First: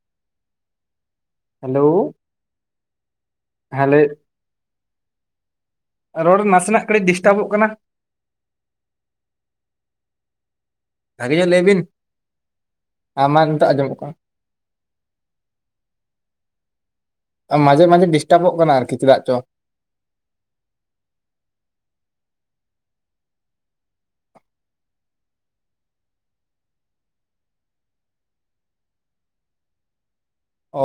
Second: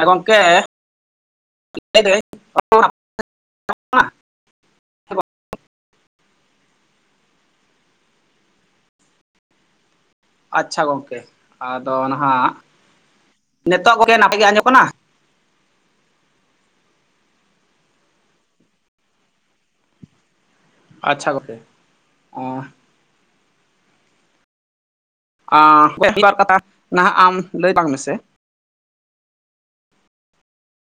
ᱮ ᱜᱚᱢᱠᱮ ᱦᱮᱞᱳ ᱦᱮᱸ ᱞᱟᱹᱭ ᱨᱚᱲ ᱱᱟᱥᱮᱱᱟᱜ ᱠᱟᱹᱴᱤᱡ ᱰᱤᱥᱴᱟᱵᱚᱜ ᱠᱟᱱᱟ᱾ ᱟᱪᱪᱷᱟ ᱜᱚᱝᱠᱮ ᱵᱷᱟᱜᱮ ᱧᱚᱜ ᱞᱟᱹᱭ ᱵᱤᱱ ᱟᱫᱚ ᱱᱟᱦᱟᱸᱜ ᱟᱢᱟᱜ ᱟᱸᱡᱚᱢᱚᱜ ᱱᱤᱛᱚᱜ ᱠᱟᱱᱟ [inaudible] ᱱᱟᱯᱟᱭ ᱜᱮ ᱟᱸᱡᱚᱢᱚᱜ ᱠᱟᱱᱟ? ᱢᱟᱡᱷᱮ ᱢᱟᱡᱷᱮ ᱰᱤᱥᱴᱟᱵᱚᱜ ᱠᱟᱱᱟ ᱟᱨᱠᱤ ᱪᱮᱫᱟᱜ ᱪᱚ᱾ ᱟᱪᱪᱷᱟ [inaudible] ᱚ [inaudible] ᱱᱟᱦᱟᱸᱜ ᱟᱢ ᱞᱟᱹᱭ ᱵᱟᱝ ᱢᱮᱥᱮ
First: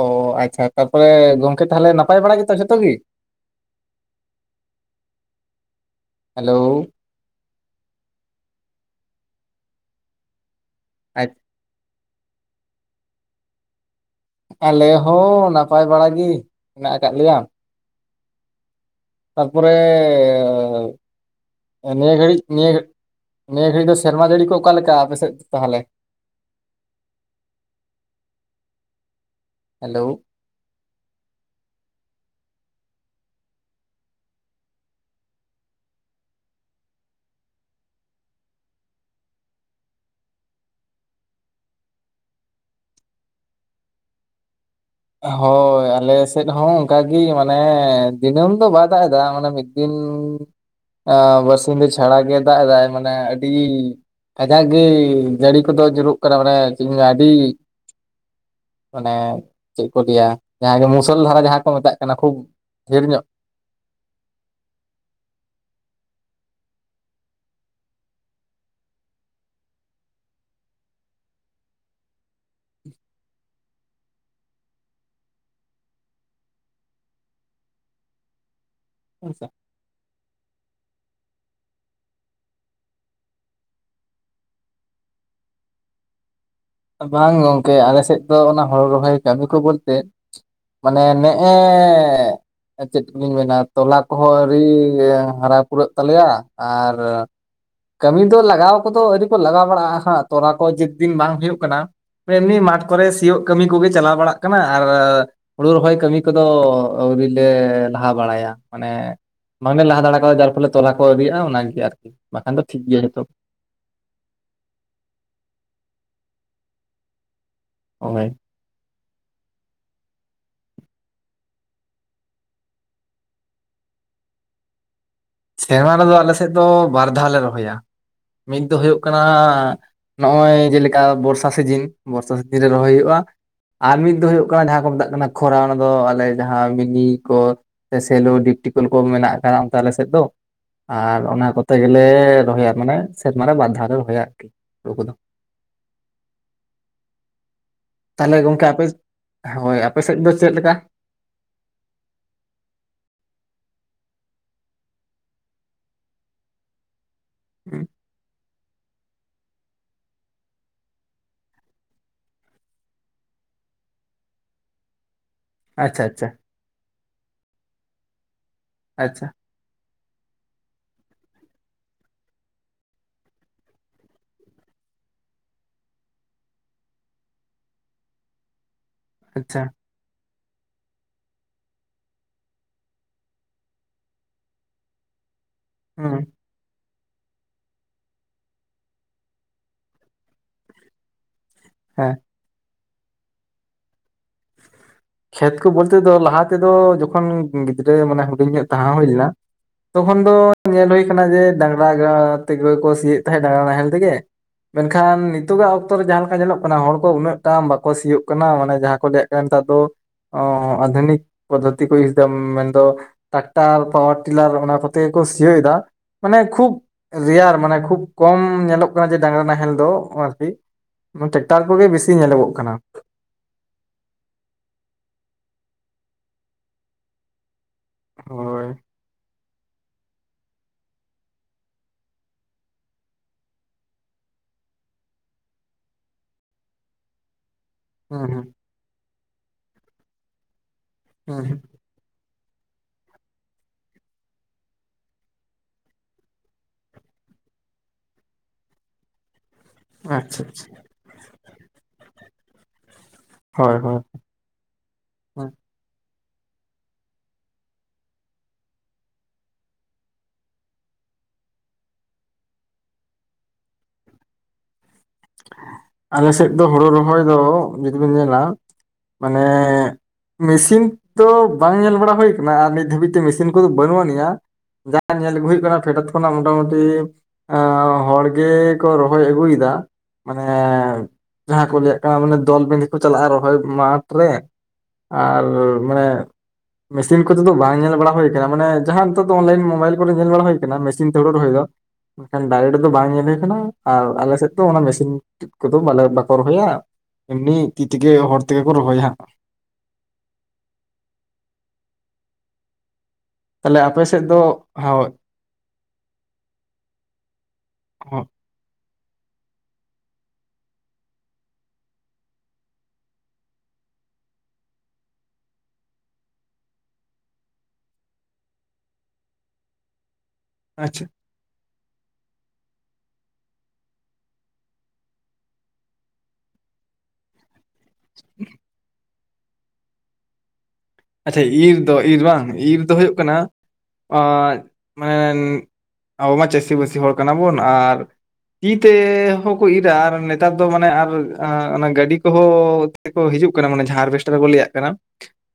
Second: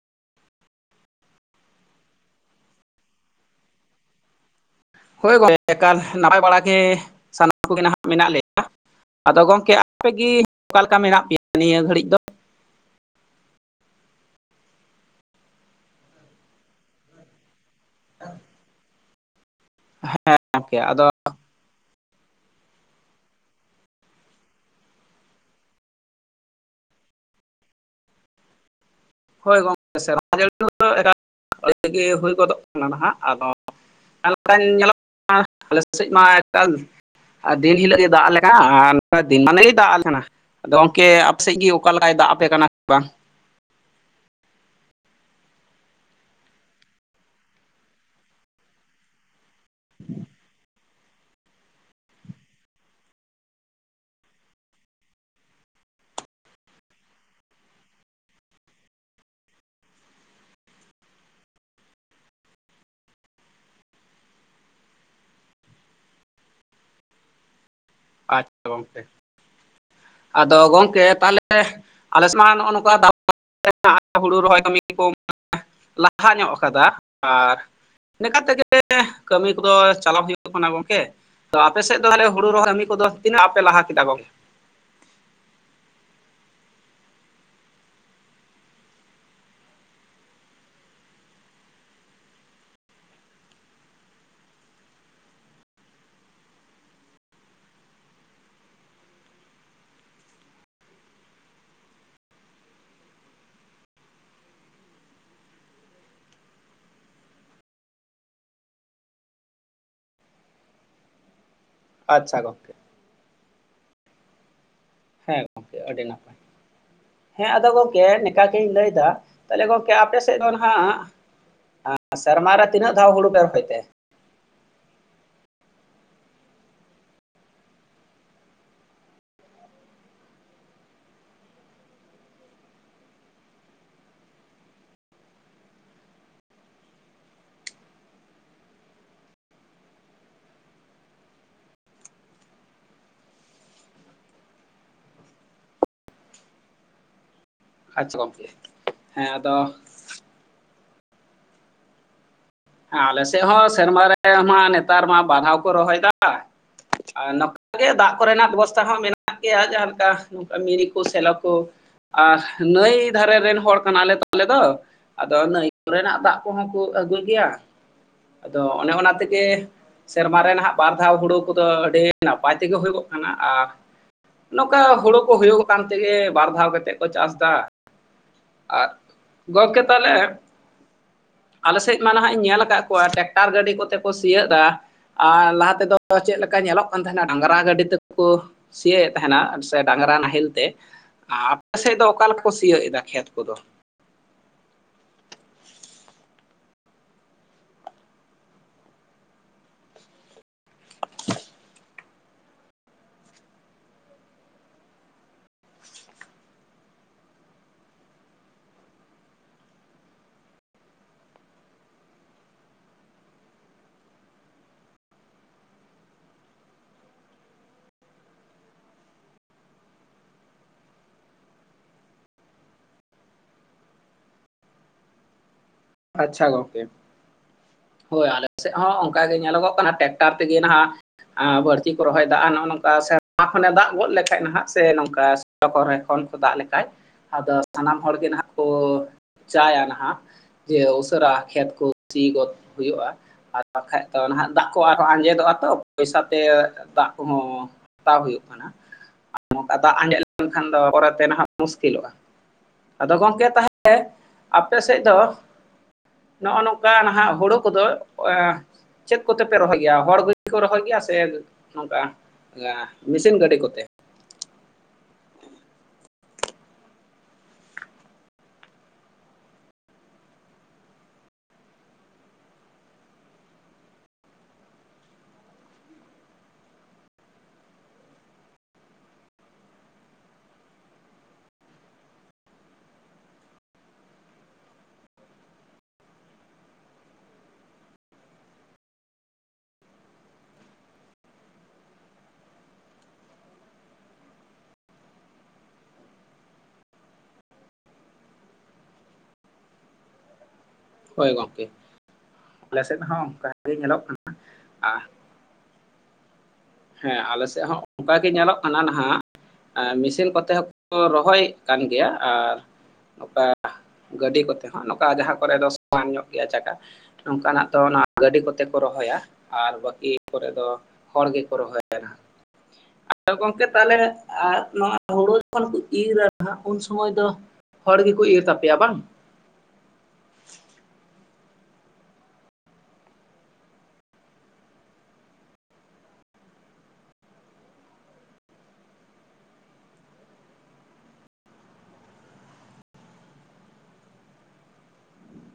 ᱚ ᱟᱪᱪᱷᱟ ᱛᱟᱯᱚᱨᱮ ᱜᱚᱝᱠᱮ ᱛᱟᱦᱚᱞᱮ ᱱᱟᱯᱟᱭ ᱵᱟᱲᱟ ᱜᱮᱛᱚ ᱡᱚᱛᱚ ᱜᱮ? ᱦᱳᱭ ᱜᱚᱝᱠᱮ ᱮᱠᱟᱞ ᱱᱟᱯᱟᱭ ᱦᱮᱞᱳ ᱵᱟᱲᱟ ᱜᱮ ᱥᱟᱱᱟᱢ ᱠᱚᱜᱮ ᱱᱟᱦᱟᱜ ᱢᱮᱱᱟᱜ ᱞᱮᱭᱟ ᱟᱫᱚ ᱜᱚᱢᱠᱮ ᱟᱯᱮᱜᱮ ᱚᱠᱟ ᱞᱮᱠᱟ ᱢᱮᱱᱟᱜ ᱟᱪ- ᱯᱮᱭᱟ ᱱᱤᱭᱟᱹ ᱜᱷᱟᱹᱲᱤᱡ? ᱫᱚ ᱟᱞᱮ ᱦᱚᱸ ᱱᱟᱯᱟᱭ ᱵᱟᱲᱟᱜ ᱜᱤ ᱢᱮᱱᱟᱜ ᱟᱠᱟᱫ ᱞᱮᱭᱟ᱾ [unintelligible] ᱛᱟᱨᱯᱚᱨᱮᱻ ᱦᱮᱸ ᱜᱚᱝᱠᱮ ᱟᱫᱚ ᱱᱤᱭᱟᱹ ᱜᱷᱟᱹᱲᱤᱡ, ᱱᱤᱭᱟᱹ, ᱱᱤᱭᱟᱹ ᱜᱷᱟᱹᱲᱤᱡ ᱫᱚ ᱥᱮᱨᱢᱟ ᱡᱟᱹᱲᱤ ᱠᱚ ᱚᱠᱟ ᱞᱮᱠᱟ ᱟᱯᱮ ᱥᱮᱫ ᱛᱟᱦᱚᱞᱮ? ᱦᱳᱭ ᱜᱚᱢᱠᱮ ᱦᱮᱞᱳ ᱥᱮᱨᱢᱟ [inaudible] ᱦᱩᱭ ᱜᱚᱫᱚᱜ ᱠᱟᱱᱟ ᱱᱟᱦᱟᱸᱜ ᱟᱫᱚ [inaudible] ᱟᱞᱮ ᱥᱮᱫ ᱢᱟ ᱮᱠᱟᱞ ᱫᱤᱱ ᱦᱤᱞᱳᱜ ᱜᱮ ᱫᱟᱜ ᱟᱞᱮ ᱠᱟᱱᱟ ᱟᱨ ᱫᱤᱱ ᱢᱟᱱᱮᱭ ᱫᱟᱜ ᱟᱞᱮ ᱠᱟᱱᱟ᱾ ᱟᱫᱚ ᱜᱚᱝᱠᱮ ᱟᱯᱮ ᱥᱮᱫ ᱜᱮ ᱚᱠᱟ ᱞᱮᱠᱟᱭ ᱫᱟᱜ ᱟᱯᱮ ᱠᱟᱱᱟ ᱥᱮ ᱵᱟᱝ? ᱦᱳᱭ ᱟᱞᱮ ᱥᱮᱫ ᱦᱚᱸ ᱚᱱᱠᱟᱜᱤ ᱢᱟᱱᱮ ᱫᱤᱱᱟᱹᱢ ᱫᱚ ᱵᱟᱭ ᱫᱟᱜ ᱫᱟ ᱢᱟᱱᱮ ᱢᱤᱫ ᱫᱤᱱ ᱵᱟᱨᱥᱤ ᱱᱤᱫᱟᱹ ᱪᱷᱟᱲᱟ ᱜᱮ ᱫᱟᱜ ᱮᱫᱟᱭ ᱢᱟᱱᱮ ᱟᱹᱰᱤ ᱠᱟᱡᱟᱠ ᱜᱮ ᱡᱟᱹᱲᱤ ᱠᱚᱫᱚ ᱡᱩᱨᱩᱜ ᱠᱟᱱᱟ ᱢᱟᱱᱮ ᱪᱤᱫ ᱤᱧ ᱞᱟᱹᱭᱟ ᱟᱹᱰᱤ ᱢᱟᱱᱮ ᱪᱮᱫ ᱠᱚ ᱞᱟᱹᱭᱟ ᱡᱟᱦᱟᱸ ᱫᱚ ᱢᱩᱥᱟᱹᱞ ᱫᱷᱟᱨᱟ ᱡᱟᱦᱟᱸ ᱠᱚ ᱢᱮᱛᱟᱜ ᱠᱟᱱᱟ ᱠᱷᱩᱵ ᱰᱷᱤᱨ ᱧᱚᱸᱜ᱾ ᱟᱪᱪᱷᱟ ᱜᱚᱝᱠᱮ᱾ ᱟᱫᱚ ᱜᱚᱝᱠᱮ ᱛᱟᱦᱚᱞᱮ ᱟᱞᱮ ᱥᱮᱫ ᱢᱟ ᱱᱚᱜᱼᱚ ᱱᱚᱝᱠᱟ [inaudible] [inaudible] ᱦᱩᱲᱩ ᱨᱚᱦᱚᱭ ᱠᱟᱹᱢᱤ ᱠᱚ ᱞᱟᱦᱟ ᱧᱚᱸᱜ ᱠᱟᱫᱟ ᱟᱨ ᱱᱤᱠᱟ ᱛᱮᱜᱮ ᱦᱮᱸᱥᱮ ᱠᱟᱹᱢᱤ ᱠᱚᱫᱚ ᱪᱟᱞᱟᱣ ᱦᱩᱭᱩᱜ ᱠᱟᱱᱟ ᱜᱚᱝᱠᱮ ᱛᱚ ᱟᱯᱮ ᱥᱮᱫ ᱫᱚ ᱢᱟᱱᱮ ᱦᱩᱲᱩ ᱨᱚᱦᱚᱭ ᱠᱟᱹᱢᱤ ᱠᱚᱫᱚ ᱛᱤᱱᱟᱹᱜ ᱟᱯᱮ ᱞᱟᱦᱟ ᱠᱮᱫᱟ ᱜᱚᱝ ᱵᱟᱝ ᱜᱚᱝᱠᱮ ᱟᱞᱮ ᱥᱮᱫ ᱫᱚ ᱚᱱᱟ ᱦᱳᱲᱳ ᱨᱚᱦᱚᱭ ᱠᱟᱹᱢᱤ ᱠᱚ ᱵᱳᱞᱛᱮ ᱢᱟᱱᱮ ᱱᱮᱜᱼᱮᱻ ᱪᱮᱫ ᱞᱤᱧ ᱢᱮᱱᱟ ᱛᱚᱞᱟ ᱠᱚᱦᱚᱸ ᱟᱹᱣᱨᱤ ᱦᱟᱨᱟ ᱯᱩᱨᱟᱹᱜ ᱛᱟᱞᱮᱭᱟ ᱟᱨ ᱠᱟᱹᱢᱤ ᱫᱚ ᱞᱟᱜᱟᱣ ᱠᱚᱫᱚ ᱟᱹᱣᱨᱤ ᱠᱚ ᱞᱟᱜᱟᱣ ᱵᱟᱲᱟᱜᱼᱟ ᱦᱟᱸᱜ ᱛᱚ ᱚᱱᱟᱠᱚ ᱡᱮᱫ ᱫᱤᱱ ᱵᱟᱝ ᱦᱩᱭᱩᱜ ᱠᱟᱱᱟ, ᱮᱢᱱᱤ ᱢᱟᱴᱷ ᱠᱚᱨᱮ ᱥᱤᱭᱳᱜ ᱠᱟᱹᱢᱤ ᱠᱚᱜᱮ ᱪᱟᱞᱟᱣ ᱵᱟᱲᱟᱜ ᱠᱟᱱᱟ ᱟᱨ ᱦᱩᱲᱩ ᱨᱚᱦᱚᱭ ᱠᱟᱹᱢᱤ ᱠᱚᱫᱚ ᱟᱹᱣᱨᱤ ᱞᱮ ᱞᱟᱦᱟ ᱵᱟᱲᱟᱭᱟ ᱢᱟᱱᱮ ᱵᱟᱝ ᱞᱮ ᱞᱟᱦᱟ ᱫᱟᱲᱮ ᱠᱟᱣᱫᱟ ᱟᱨ ᱯᱷᱚᱞᱮ ᱛᱚᱞᱟ ᱠᱚ ᱟᱹᱣᱮᱤᱭᱟᱜᱼᱟ ᱚᱱᱟᱜᱮ ᱟᱨᱠᱤ ᱟᱪᱪᱷᱟ ᱵᱟᱠᱷᱟᱱ ᱫᱚ ᱜᱚᱝᱠᱮ ᱴᱷᱤᱠ ᱜᱮᱭᱟ ᱡᱚᱛᱚ᱾ ᱦᱮᱸ ᱜᱚᱝᱠᱮ ᱟᱹᱰᱤ ᱱᱟᱯᱟᱭ, ᱦᱮᱸ ᱟᱫᱚ ᱜᱚᱝᱠᱮ ᱨᱚᱦᱚᱭ ᱱᱮᱠᱟ ᱤᱧ ᱞᱟᱹᱭᱫᱟ ᱛᱟᱦᱚᱞᱮ ᱜᱚᱝᱠᱮ ᱟᱯᱮ ᱥᱮᱫ ᱫᱚᱱ ᱦᱟᱸᱜ ᱟᱸ ᱥᱮᱨᱢᱟ ᱨᱮ ᱛᱤᱱᱟᱹᱜ ᱫᱷᱟᱣ ᱦᱩᱲᱩ ᱯᱮ ᱨᱦᱚᱭ ᱛᱮ? ᱥᱮᱨᱢᱟ ᱨᱮᱫᱚ ᱟᱞᱮ ᱥᱮᱫ ᱫᱚ ᱵᱟᱨ ᱫᱷᱟᱣ ᱞᱮ ᱨᱚᱦᱚᱭᱟ, ᱢᱤᱫ ᱫᱚ ᱦᱩᱭᱩᱜ ᱠᱟᱱᱟ ᱱᱚᱜᱼᱚᱭ ᱡᱮᱞᱮᱠᱟ ᱵᱚᱨᱥᱟ ᱥᱤᱡᱤᱱ ᱵᱚᱨᱥᱟ ᱥᱤᱡᱤᱱ ᱨᱮ ᱨᱚᱦᱚᱭ ᱦᱩᱭᱩᱜᱼᱟ᱾ ᱟᱨ ᱢᱤᱫ ᱫᱚ ᱦᱩᱭᱩᱜ ᱠᱟᱱᱟ ᱡᱟᱦᱟᱸ ᱠᱚ ᱢᱮᱛᱟᱜ ᱠᱟᱱᱟ ᱠᱷᱚᱨᱟ ᱚᱱᱟ ᱫᱚ ᱟᱞᱮ ᱡᱟᱦᱟᱸ ᱵᱤᱱᱤ ᱠᱚ ᱥᱮ ᱥᱮᱞᱳ ᱰᱤᱯᱴᱤᱠᱚᱞ ᱠᱚ ᱢᱮᱱᱟᱜ ᱟᱠᱟᱜᱼᱟ ᱛᱷᱟᱞᱮ ᱥᱮᱫ ᱫᱚ, ᱟᱨ ᱚᱱᱟ ᱠᱚᱛᱮ ᱜᱮᱞᱮ ᱨᱚᱦᱚᱭᱟ ᱢᱟᱱᱮ ᱥᱮᱨᱢᱟ ᱨᱮ ᱵᱟᱨ ᱫᱷᱟᱣ ᱞᱮ ᱨᱚᱦᱚᱭᱟ ᱟᱨᱠᱤ᱾ ᱦᱩᱨᱩ ᱠᱚᱫᱚ᱾ ᱛᱷᱟᱞᱮ ᱜᱚᱝᱠᱮ ᱟᱯᱮ, ᱦᱮᱸ ᱟᱫᱚ ᱦᱳᱭ ᱟᱯᱮ ᱥᱮᱫ ᱫᱚ ᱪᱮᱫ ᱞᱮᱠᱟ? ᱟᱞᱮ ᱥᱮᱫ ᱦᱚᱸ ᱥᱮᱨᱢᱟ ᱨᱮ ᱢᱟᱦᱟᱜ ᱱᱮᱛᱟᱨ ᱢᱟ ᱵᱟᱨ ᱫᱷᱟᱣ ᱠᱚ ᱨᱚᱦᱚᱭᱫᱟ᱾ ᱱᱚᱝᱠᱟ, ᱟᱨ ᱱᱚᱛᱮ ᱜᱮ ᱫᱟᱜ ᱠᱚᱨᱮᱱᱟᱜ ᱵᱮᱵᱚᱥᱛᱟ ᱦᱚᱸ ᱢᱮᱱᱟᱜ ᱜᱮᱭᱟ ᱡᱟᱦᱟᱸ ᱞᱮᱠᱟ ᱱᱚᱝᱠᱟ ᱢᱤᱱᱤ ᱠᱚ ᱥᱮᱞᱚ ᱠᱚ᱾ ᱟᱨ ᱱᱟᱹᱭ ᱫᱷᱟᱨᱮ ᱨᱮᱱ ᱦᱚᱲ ᱠᱟᱱᱟᱞᱮ ᱛᱚ ᱟᱞᱮ ᱫᱚ᱾ ᱟᱫᱚ ᱱᱟᱹᱭ ᱟᱪᱪᱷᱟ ᱠᱚᱨᱮᱱᱟᱜ ᱟᱪᱪᱷᱟ ᱫᱟᱜ ᱠᱚᱦᱚᱸ ᱠᱚ ᱟᱹᱜᱩᱭ ᱜᱮᱭᱟ ᱟᱫᱚ ᱚᱱᱮ ᱚᱱᱟ ᱟᱪᱪᱷᱟ ᱛᱮᱜᱮ ᱥᱮᱨᱢᱟ ᱨᱮ ᱱᱟᱦᱟᱜ ᱵᱟᱨ ᱫᱷᱟᱣ ᱦᱩᱲᱩ ᱠᱚᱫᱚ ᱟᱹᱰᱤ ᱱᱟᱯᱟᱭ ᱛᱮᱜᱮ ᱦᱩᱭᱩᱜᱚᱜ ᱠᱟᱱᱟ ᱟᱨ ᱱᱚᱠᱟ ᱦᱩᱲᱩ ᱠᱚ ᱦᱩᱭᱩᱜᱚᱜ ᱠᱟᱱ ᱛᱮᱜᱮ ᱵᱟᱨ ᱫᱷᱟᱣ ᱠᱟᱛᱮᱜ ᱠᱚ ᱪᱟᱥᱫᱟ᱾ ᱟᱨ, ᱟᱪᱪᱷᱟ ᱜᱚᱝᱠᱮ ᱛᱟᱦᱚᱞᱮ ᱟᱞᱮ ᱥᱮᱫ ᱢᱟ ᱱᱟᱦᱟᱜ ᱤᱧ ᱧᱮᱞ ᱟᱠᱟᱫ ᱠᱚᱣᱟ ᱴᱨᱟᱠᱴᱟᱨ ᱜᱟᱹᱰᱤ ᱠᱚᱛᱮ ᱠᱚ ᱥᱤᱭᱳᱜ ᱫᱟ ᱟᱨ ᱞᱟᱦᱟ ᱛᱮᱫᱚ ᱦᱩᱸ ᱪᱮᱫᱞᱮ ᱠᱟ ᱧᱮᱞᱚᱜ ᱠᱟᱱ ᱛᱟᱦᱮᱸᱱᱟ ᱰᱟᱝᱨᱟ ᱜᱟᱹᱰᱤ ᱛᱮᱠᱳ ᱥᱤᱭᱳ ᱮᱜ ᱛᱟᱦᱮᱸᱱᱟ ᱥᱮ ᱰᱟᱝᱨᱟ ᱱᱟᱦᱮᱞ ᱛᱮ ᱟᱨ ᱟᱯᱮ ᱥᱮᱫ ᱫᱚ ᱦᱮᱸ ᱚᱠᱟ ᱞᱮᱠᱟ ᱠᱚ ᱥᱤᱭᱳᱜ ᱮᱫᱟ ᱠᱷᱮᱛ ᱠᱚᱫᱚ? ᱠᱷᱮᱛ ᱠᱚ ᱵᱳᱞᱛᱮ ᱫᱚ ᱞᱟᱦᱟ ᱛᱮᱫᱚ ᱡᱚᱠᱷᱚᱱ ᱜᱤᱫᱽᱨᱟᱹ ᱢᱟᱱᱮ ᱦᱩᱰᱤᱧ ᱧᱚᱸᱜ ᱛᱟᱦᱮᱸ ᱦᱩᱭ ᱞᱮᱱᱟ᱾ ᱛᱚᱠᱷᱚᱱ ᱫᱚ ᱧᱮᱞ ᱦᱩᱭ ᱠᱟᱱᱟ ᱡᱮ ᱰᱟᱝᱨᱟ ᱜᱟ ᱛᱮᱜᱮ ᱠᱚ ᱥᱤᱭᱮᱫ ᱛᱟᱦᱮᱸᱫ ᱰᱟᱝᱨᱟ ᱱᱟᱦᱮᱞ ᱛᱮᱜᱮ᱾ ᱢᱮᱱᱠᱷᱟᱱ ᱱᱤᱛᱚᱜᱟᱜ ᱚᱠᱛᱚ ᱨᱮ ᱡᱟᱦᱟᱸ ᱞᱮᱠᱟ ᱧᱮᱞᱚᱜ ᱠᱟᱱᱟ ᱦᱚᱲ ᱠᱚ ᱩᱱᱟᱹᱜ ᱴᱟ ᱵᱟᱠᱚ ᱥᱤᱭᱳᱜ ᱠᱟᱱᱟ ᱢᱟᱱᱮ ᱡᱟᱦᱟᱸ ᱠᱚ ᱞᱮᱜ ᱱᱮᱛᱟᱨ ᱫᱚ ᱚᱸ ᱟᱫᱷᱩᱱᱤᱠ ᱯᱚᱫᱽᱫᱷᱚᱛᱤ ᱠᱚ ᱤᱭᱩᱥ ᱫᱟ ᱢᱮᱱᱫᱚ ᱴᱟᱠᱴᱟᱨ ᱯᱟᱣᱟᱨ ᱴᱤᱞᱟᱨ ᱚᱱᱟ ᱠᱚᱛᱮ ᱜᱮᱠᱚ ᱥᱤᱭᱳᱜ ᱫᱟ᱾ ᱢᱟᱱᱮ ᱠᱷᱩᱵ ᱨᱮᱭᱟᱨ ᱢᱟᱱᱮ ᱠᱷᱩᱵ ᱠᱚᱢ ᱧᱮᱞᱚᱜ ᱠᱟᱱᱟ ᱡᱮ ᱰᱟᱝᱨᱟ ᱱᱟᱦᱮᱞ ᱫᱚ ᱟᱨᱠᱤ᱾ ᱚᱱᱟ ᱴᱮᱠᱴᱟᱨ ᱠᱚᱜᱮ ᱵᱮᱥᱤ ᱧᱮᱞᱚᱜᱚᱜ ᱠᱟᱱᱟ᱾ ᱟᱪᱪᱷᱟ ᱜᱚᱝᱠᱮ, ᱦᱳᱭ ᱟᱞᱮ ᱥᱮᱫ ᱦᱚᱸ ᱚᱱᱠᱟ ᱜᱮ ᱧᱮᱞᱚᱜᱚᱜ ᱠᱟᱱᱟ ᱴᱮᱠ ᱴᱟᱨ ᱛᱮᱜᱮ ᱱᱟᱦᱟᱜ ᱟᱸ ᱵᱟᱹᱲᱛᱤ ᱠᱚ ᱨᱚᱦᱚᱭ ᱫᱟ ᱟ ᱱᱚᱜᱼᱚ ᱱᱚᱝᱠᱟ ᱥᱮ ᱚᱱᱟ ᱠᱷᱚᱱᱮ ᱫᱟᱜ ᱜᱚᱫ ᱞᱮᱠᱟᱡ ᱱᱟᱦᱟᱜ ᱥᱮ ᱱᱚᱝᱠᱟᱥ ᱠᱚᱨᱮ ᱠᱷᱚᱱ ᱠᱚ ᱫᱟᱜ ᱞᱮᱠᱷᱟᱡ ᱟᱫᱚ ᱥᱟᱱᱟᱢ ᱦᱚᱲ ᱜᱮ ᱦᱩᱸ ᱦᱩᱸ ᱱᱟᱦᱟᱜ ᱠᱚ ᱪᱟᱭᱟ ᱱᱟᱦᱟᱜ᱾ ᱡᱮ ᱩᱥᱟᱹᱨᱟ ᱦᱩᱸ ᱦᱩᱸ ᱠᱷᱮᱛ ᱠᱚ ᱥᱤ ᱜᱚᱫ ᱦᱩᱭᱩᱜᱼᱟ᱾ ᱟᱨ ᱵᱟᱠᱷᱟᱡ ᱫᱚ ᱱᱟᱦᱟᱜ ᱫᱟᱜ ᱠᱚ ᱟᱨᱦᱚᱸ ᱟᱸᱡᱮᱫᱚᱜᱼᱟ ᱛᱚ ᱯᱚᱭᱥᱟ ᱛᱮ ᱫᱟᱜ ᱠᱚᱦᱚᱸ ᱦᱟᱛᱟᱣ ᱦᱩᱭᱩᱜ ᱠᱟᱱᱟ᱾ [unintelligible] ᱫᱟᱜ ᱟᱸᱡᱮᱫ ᱟᱪᱪᱷᱟ ᱞᱮᱱᱠᱷᱟᱱ ᱫᱚ ᱟᱪᱪᱷᱟ ᱯᱚᱨᱮ ᱛᱮ ᱱᱟᱦᱟᱜ ᱢᱩᱥᱠᱤᱞᱚᱜᱼᱟ, ᱟᱫᱚ ᱜᱚᱝᱠᱮ ᱜᱮ ᱦᱳᱭ ᱛᱟᱦᱚᱞᱮ ᱦᱳᱭ ᱟᱯᱮ ᱥᱮᱫ ᱫᱚ ᱦᱮᱸ ᱱᱚᱜᱼᱚ ᱱᱚᱝᱠᱟ ᱱᱟᱦᱟᱜ ᱦᱩᱲᱩ ᱠᱚᱫᱚ ᱪᱮᱫ ᱠᱚᱛᱮ ᱯᱮ ᱨᱚᱦᱚᱭ ᱜᱮᱭᱟ ᱦᱚᱲ ᱜᱮᱠᱚ ᱨᱚᱦᱚᱭ ᱜᱮᱭᱟ ᱥᱮ ᱱᱚᱝᱠᱟ ᱟ ᱢᱤᱥᱤᱱ ᱜᱟᱸᱰᱤ ᱠᱚᱛᱮ? ᱟᱞᱮ ᱥᱮᱫ ᱫᱚ ᱦᱩᱲᱩ ᱨᱚᱦᱚᱭ ᱫᱚ ᱡᱩᱫᱤ ᱵᱮᱱ ᱧᱮᱞᱟ ᱢᱟᱱᱮ ᱢᱮᱥᱤᱱ ᱫᱚ ᱵᱟᱝ ᱧᱮᱞ ᱵᱟᱲᱟ ᱦᱩᱭ ᱠᱟᱱᱟ ᱟᱨ ᱱᱤᱛ ᱫᱷᱟᱹᱵᱤᱡ ᱛᱮ ᱢᱮᱥᱤᱱ ᱠᱚᱫᱚ ᱵᱟᱹᱱᱩᱜ ᱟᱹᱱᱤᱡᱼᱟ᱾ ᱡᱟᱦᱟᱸ ᱧᱮᱞ ᱟᱹᱜᱩ ᱦᱩᱭᱩᱜ ᱠᱟᱱᱟ ᱯᱷᱮᱰᱟᱛ ᱠᱷᱚᱱᱟᱜ ᱢᱚᱴᱟᱢᱩᱴᱤ ᱦᱚᱲ ᱜᱮ ᱠᱚ ᱨᱚᱦᱚᱭ ᱟᱹᱜᱩᱭᱮᱫᱟ᱾ ᱢᱟᱱᱮ ᱡᱟᱦᱟᱸ ᱠᱚ ᱞᱟᱹᱭᱟᱜ ᱠᱟᱱᱟ ᱢᱟᱱᱮ ᱫᱚᱞ ᱵᱮᱸᱫᱷᱮ ᱠᱚ ᱪᱟᱞᱟᱜᱼᱟ ᱨᱚᱦᱚᱭ ᱢᱟᱴᱷ ᱨᱮ ᱾ ᱟᱨ ᱢᱟᱱᱮ ᱢᱮᱥᱤᱱ ᱠᱚᱛᱮ ᱫᱚ ᱵᱟᱝ ᱧᱮᱞ ᱵᱟᱲᱟ ᱦᱩᱭ ᱠᱟᱱᱟ ᱢᱟᱱᱮ ᱡᱟᱦᱟᱸ ᱱᱤᱛᱚᱜ ᱫᱚ ᱚᱱᱞᱟᱭᱤᱱ ᱢᱳᱵᱟᱭᱤᱞ ᱠᱚᱨᱮ ᱧᱮᱞ ᱵᱟᱲᱟ ᱦᱩᱭ ᱠᱟᱱᱟ ᱢᱮᱥᱤᱱ ᱛᱮ ᱦᱩᱲᱩ ᱨᱚᱦᱚᱭ ᱫᱚ ᱾ ᱢᱮᱱᱠᱷᱟᱱ ᱰᱟᱭᱨᱮᱴ ᱫᱚ ᱵᱟᱝ ᱧᱮᱞ ᱦᱩᱭ ᱠᱟᱱᱟ ᱟᱨ ᱟᱞᱮ ᱥᱮᱫ ᱫᱚ ᱚᱱᱟ ᱢᱮᱥᱤ [unintelligible] ᱠᱚᱫᱚ ᱵᱟᱞᱮ ᱵᱟᱠᱚ ᱨᱚᱦᱚᱭᱟ ᱮᱢᱱᱤ ᱛᱤ ᱛᱮᱜᱮ ᱦᱚᱲ ᱛᱮᱜᱮ ᱠᱚ ᱨᱚᱦᱚᱭᱟ ᱦᱟᱜ᱾ ᱦᱳᱭ ᱜᱚᱢᱠᱮ ᱟᱞᱮᱥᱮᱫ ᱦᱚᱸ ᱚᱱᱠᱟ ᱾ ᱛᱟᱦᱞᱮ ᱟᱯᱮ ᱥᱮᱫ ᱫᱚ? ᱦᱳᱭ᱾ ᱦᱮᱸ ᱟᱞᱮᱥᱮᱫ ᱦᱚᱸ ᱚᱱᱠᱟ ᱦᱳᱭ ᱜᱮ ᱧᱮᱞᱚᱜ ᱠᱟᱱᱟ ᱱᱟᱦᱟᱜ ᱾ ᱮ ᱢᱮᱥᱤᱱ ᱠᱚᱛᱮ ᱦᱚᱸᱠᱚ ᱨᱚᱦᱚᱭᱮᱫ ᱠᱟᱱ ᱜᱮᱭᱟ ᱟᱨ ᱱᱚᱝᱠᱟ ᱜᱟᱹᱰᱤ ᱠᱚᱛᱮ ᱦᱚᱸ ᱱᱚᱝᱠᱟ ᱡᱟᱦᱟᱸ ᱠᱚᱨᱮ ᱫᱚ ᱥᱚᱢᱟᱱ ᱧᱚᱜ ᱜᱮᱭᱟ ᱪᱟᱠᱟ᱾ ᱱᱚᱝᱠᱟᱱᱟᱜ ᱫᱚ ᱚᱱᱟ ᱜᱟᱹᱰᱤ ᱠᱚᱛᱮ ᱠᱚ ᱨᱚᱦᱚᱭᱟ ᱟᱨ ᱵᱟᱹᱠᱤ ᱠᱚᱨᱮ ᱫᱚ ᱟᱪᱪᱷᱟ ᱦᱚᱲ ᱜᱮᱠᱚ ᱠᱚ ᱨᱚᱦᱚᱭᱟ᱾ ᱟᱫᱚ ᱜᱚᱢᱠᱮ ᱛᱟᱦᱚᱞᱮ ᱮᱫ ᱱᱚᱣᱟ ᱦᱩᱲᱩ ᱡᱚᱠᱷᱚᱱ ᱠᱚ ᱤᱨᱟ ᱱᱟᱦᱟᱜ ᱩᱱ ᱥᱚᱢᱚᱭ ᱫᱚ ᱦᱚᱲ ᱜᱮᱠᱚ ᱤᱨ ᱛᱟᱯᱮᱭᱟ ᱵᱟᱝ? ᱟᱪᱪᱷᱟ ᱤᱨ ᱫᱚ ᱤᱨ ᱵᱟᱝ ᱤᱨ ᱫᱚ ᱦᱩᱭᱩᱜ ᱠᱟᱱᱟ ᱚᱜ ᱢᱟᱱᱮ ᱟᱵᱚ ᱢᱟ ᱪᱟᱹᱥᱤ-ᱵᱟᱹᱥᱤ ᱦᱚᱲ ᱠᱟᱱᱟ ᱵᱚᱱ ᱟᱨ ᱛᱤ ᱛᱮᱻ ᱦᱚᱸᱠᱚ ᱤᱨᱟ ᱟᱨ ᱱᱮᱛᱟᱨ ᱫᱚ ᱢᱟᱱᱮ ᱟᱨ ᱚᱱᱟ ᱜᱟᱹᱰᱤ ᱠᱚᱦᱚᱸ ᱠᱚ ᱦᱤᱡᱩᱜ ᱠᱟᱱᱟ ᱢᱟᱱᱮ ᱡᱟᱦᱟᱸ ᱦᱟᱨᱵᱷᱮᱥᱴᱟᱨ ᱠᱚ ᱞᱟᱹᱭᱟᱜ ᱠᱟᱱᱟ᱾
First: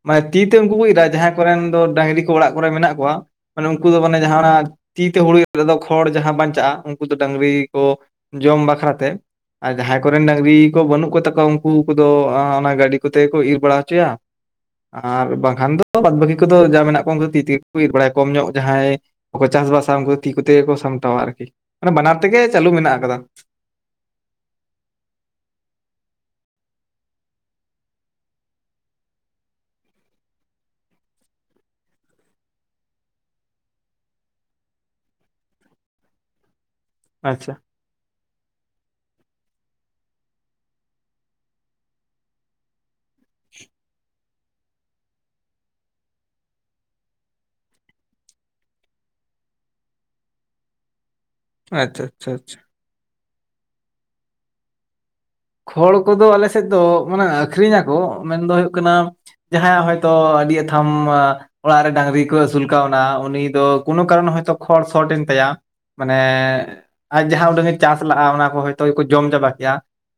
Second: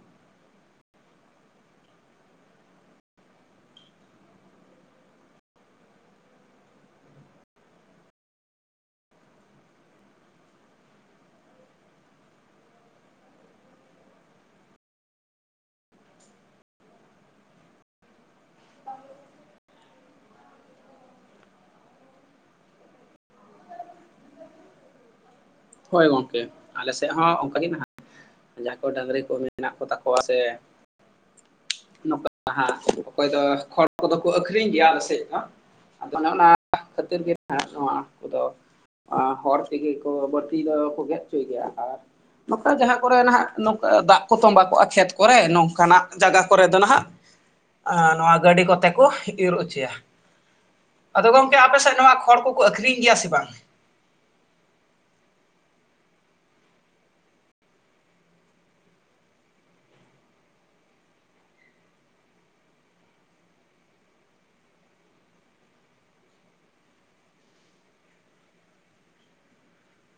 ᱢᱟᱱᱮ ᱛᱤ ᱛᱮ ᱩᱱᱠᱩ ᱠᱚ ᱤᱨᱟ ᱡᱟᱦᱟᱸᱭ ᱠᱚᱨᱮᱱ ᱫᱚ ᱰᱟᱝᱨᱤ ᱠᱚ ᱚᱲᱟᱜ ᱠᱚᱨᱮ ᱢᱮᱱᱟᱜ ᱠᱚᱣᱟ᱾ ᱢᱟᱱᱮ ᱩᱱᱠᱩ ᱫᱚ ᱢᱟᱱᱮ ᱡᱟᱦᱟᱸ ᱚᱱᱟ ᱛᱤ ᱛᱮ ᱦᱩᱲᱩ ᱤᱨ ᱨᱮᱫᱚ ᱠᱷᱚᱲ ᱡᱟᱦᱟᱸ ᱵᱟᱧᱪᱟᱜᱼᱟ ᱩᱱᱠᱩ ᱫᱚ ᱰᱟᱝᱨᱤ ᱠᱚ ᱡᱚᱢ ᱵᱟᱠᱷᱨᱟ ᱛᱮᱼᱼ ᱟᱨ ᱡᱟᱦᱟᱸᱭ ᱠᱚᱨᱮᱱ ᱰᱟᱹᱝᱨᱤ ᱠᱚ ᱵᱟᱹᱱᱩᱜ ᱠᱚᱛᱟ ᱠᱚᱣᱟ ᱩᱱᱠᱩ ᱠᱚᱫᱚ ᱚᱱᱟ ᱜᱟᱹᱰᱤ ᱠᱚᱛᱮ ᱜᱮᱠᱚ ᱤᱨ ᱵᱟᱲᱟ ᱦᱚᱪᱚᱭᱟ᱾ ᱟᱨ ᱵᱟᱝᱠᱷᱟᱱ ᱫᱚ ᱵᱟᱫᱽ ᱵᱟᱹᱠᱤ ᱠᱚᱫᱚ ᱡᱟ ᱢᱮᱱᱟᱜ ᱠᱚᱣᱟ ᱩᱱᱠᱩ ᱫᱚ ᱛᱤ ᱛᱮᱜᱮ ᱠᱚ ᱤᱨ ᱵᱟᱲᱟᱭᱟ ᱠᱚᱢ ᱧᱚᱜ ᱡᱟᱦᱟᱸᱭ ᱠᱚ ᱪᱟᱥᱵᱟᱥᱟ ᱩᱱᱠᱩ ᱫᱚ ᱛᱤ ᱠᱚᱛᱮ ᱜᱮ ᱠᱚ ᱥᱟᱢᱴᱟᱣᱟ ᱟᱨᱠᱤ, ᱢᱟᱱᱮ ᱵᱟᱱᱟᱨ ᱛᱮᱜᱮ ᱪᱟᱹᱞᱩ ᱢᱮᱱᱟᱜ ᱠᱟᱫᱟ᱾ ᱦᱳᱭ ᱜᱚᱝᱠᱮ ᱟᱞᱮ ᱥᱮᱫ ᱦᱚᱸ ᱚᱱᱠᱟ ᱜᱮ ᱱᱟᱦᱟᱜ᱾ ᱡᱟᱦᱟᱸᱭ ᱠᱚ ᱰᱟᱹᱝᱨᱤ ᱠᱚ ᱢᱮᱱᱟᱜ ᱠᱚᱛᱟ ᱠᱚᱣᱟ ᱥᱮ ᱱᱚᱝᱠᱟ ᱜᱮ ᱦᱟᱸᱜ, ᱚᱠᱚᱭ ᱫᱚ ᱠᱷᱚᱲ ᱠᱚᱫᱚ ᱠᱚ ᱟᱹᱠᱷᱨᱤᱧ ᱜᱮᱭᱟ ᱟᱞᱮ ᱥᱮᱫ ᱫᱚ ᱦᱟᱸᱜ᱾ ᱟᱫᱚ ᱚᱱᱮ ᱚᱱᱟ ᱠᱷᱟᱹᱛᱤᱨ ᱜᱮ ᱟᱪᱪᱷᱟ ᱱᱟᱦᱟᱜ ᱱᱚᱣᱟ ᱠᱩ ᱫᱚ ᱟ ᱦᱚᱲ ᱛᱮᱜᱮ ᱠᱚ ᱵᱟᱹᱲᱛᱤ ᱫᱚ ᱠᱚ ᱜᱮᱫ ᱦᱚᱪᱚᱭ ᱜᱮᱭᱟ ᱟᱨ ᱱᱚᱝᱠᱟ ᱡᱟᱦᱟᱸ ᱠᱚᱨᱮ ᱱᱟᱦᱟᱜ ᱱᱚᱝᱠᱟ ᱫᱟᱜ ᱠᱚ ᱛᱚᱸᱵᱟ ᱠᱚᱜᱼᱟ ᱠᱷᱮᱛ ᱠᱚᱨᱮ ᱱᱚᱝᱠᱟᱱᱟᱜ ᱡᱟᱭᱜᱟ ᱠᱚᱨᱮ ᱫᱚ ᱱᱟᱦᱟᱜ ᱟ ᱱᱚᱣᱟ ᱜᱟᱹᱰᱤ ᱠᱚᱛᱮ ᱠᱚ ᱤᱨ ᱚᱪᱚᱭᱟ, ᱟᱫᱚ ᱜᱚᱝ ᱠᱮ ᱟᱯᱮ ᱥᱮᱫ ᱟᱪᱪᱷᱟ ᱟᱪᱪᱷᱟ ᱱᱚᱣᱟ ᱠᱷᱚᱲ ᱟᱪᱪᱷᱟ ᱠᱚᱠᱚ ᱟᱹᱠᱷᱨᱤᱧ ᱜᱮᱭᱟ ᱥᱮ ᱵᱟᱝ? ᱠᱷᱚᱲ ᱠᱚᱫᱚ ᱟᱞᱮ ᱥᱮᱫ ᱫᱚ ᱢᱟᱱᱮ ᱟᱠᱷᱨᱤᱧᱟᱠᱚ ᱢᱮᱱ ᱫᱚ ᱦᱩᱭᱩᱜ ᱠᱟᱱᱟ ᱡᱟᱦᱟᱸᱭᱟᱜ ᱦᱚᱭᱛᱚ ᱟᱹᱰᱤ ᱟᱛᱷᱟᱢ ᱚᱲᱟᱜ ᱨᱮ ᱰᱟᱝᱨᱤ ᱠᱚ ᱟᱹᱥᱩᱞ ᱠᱟᱣᱱᱟ ᱩᱱᱤ ᱫᱚ ᱠᱳᱱᱳ ᱠᱟᱨᱚᱱ ᱦᱚᱭᱛᱚ ᱠᱷᱚᱲ ᱥᱚᱴ ᱮᱱ ᱛᱟᱭᱟᱼᱼ ᱢᱟᱱᱮ ᱟᱡ ᱡᱟᱦᱟᱸ ᱩᱰᱟᱹᱝ ᱮ ᱪᱟᱥ ᱞᱟᱜᱼᱟ ᱚᱱᱟ ᱠᱚ ᱦᱚᱭᱛᱳ ᱠᱚ ᱡᱚᱢ ᱪᱟᱵᱟ ᱠᱮᱜ-ᱟᱼᱼ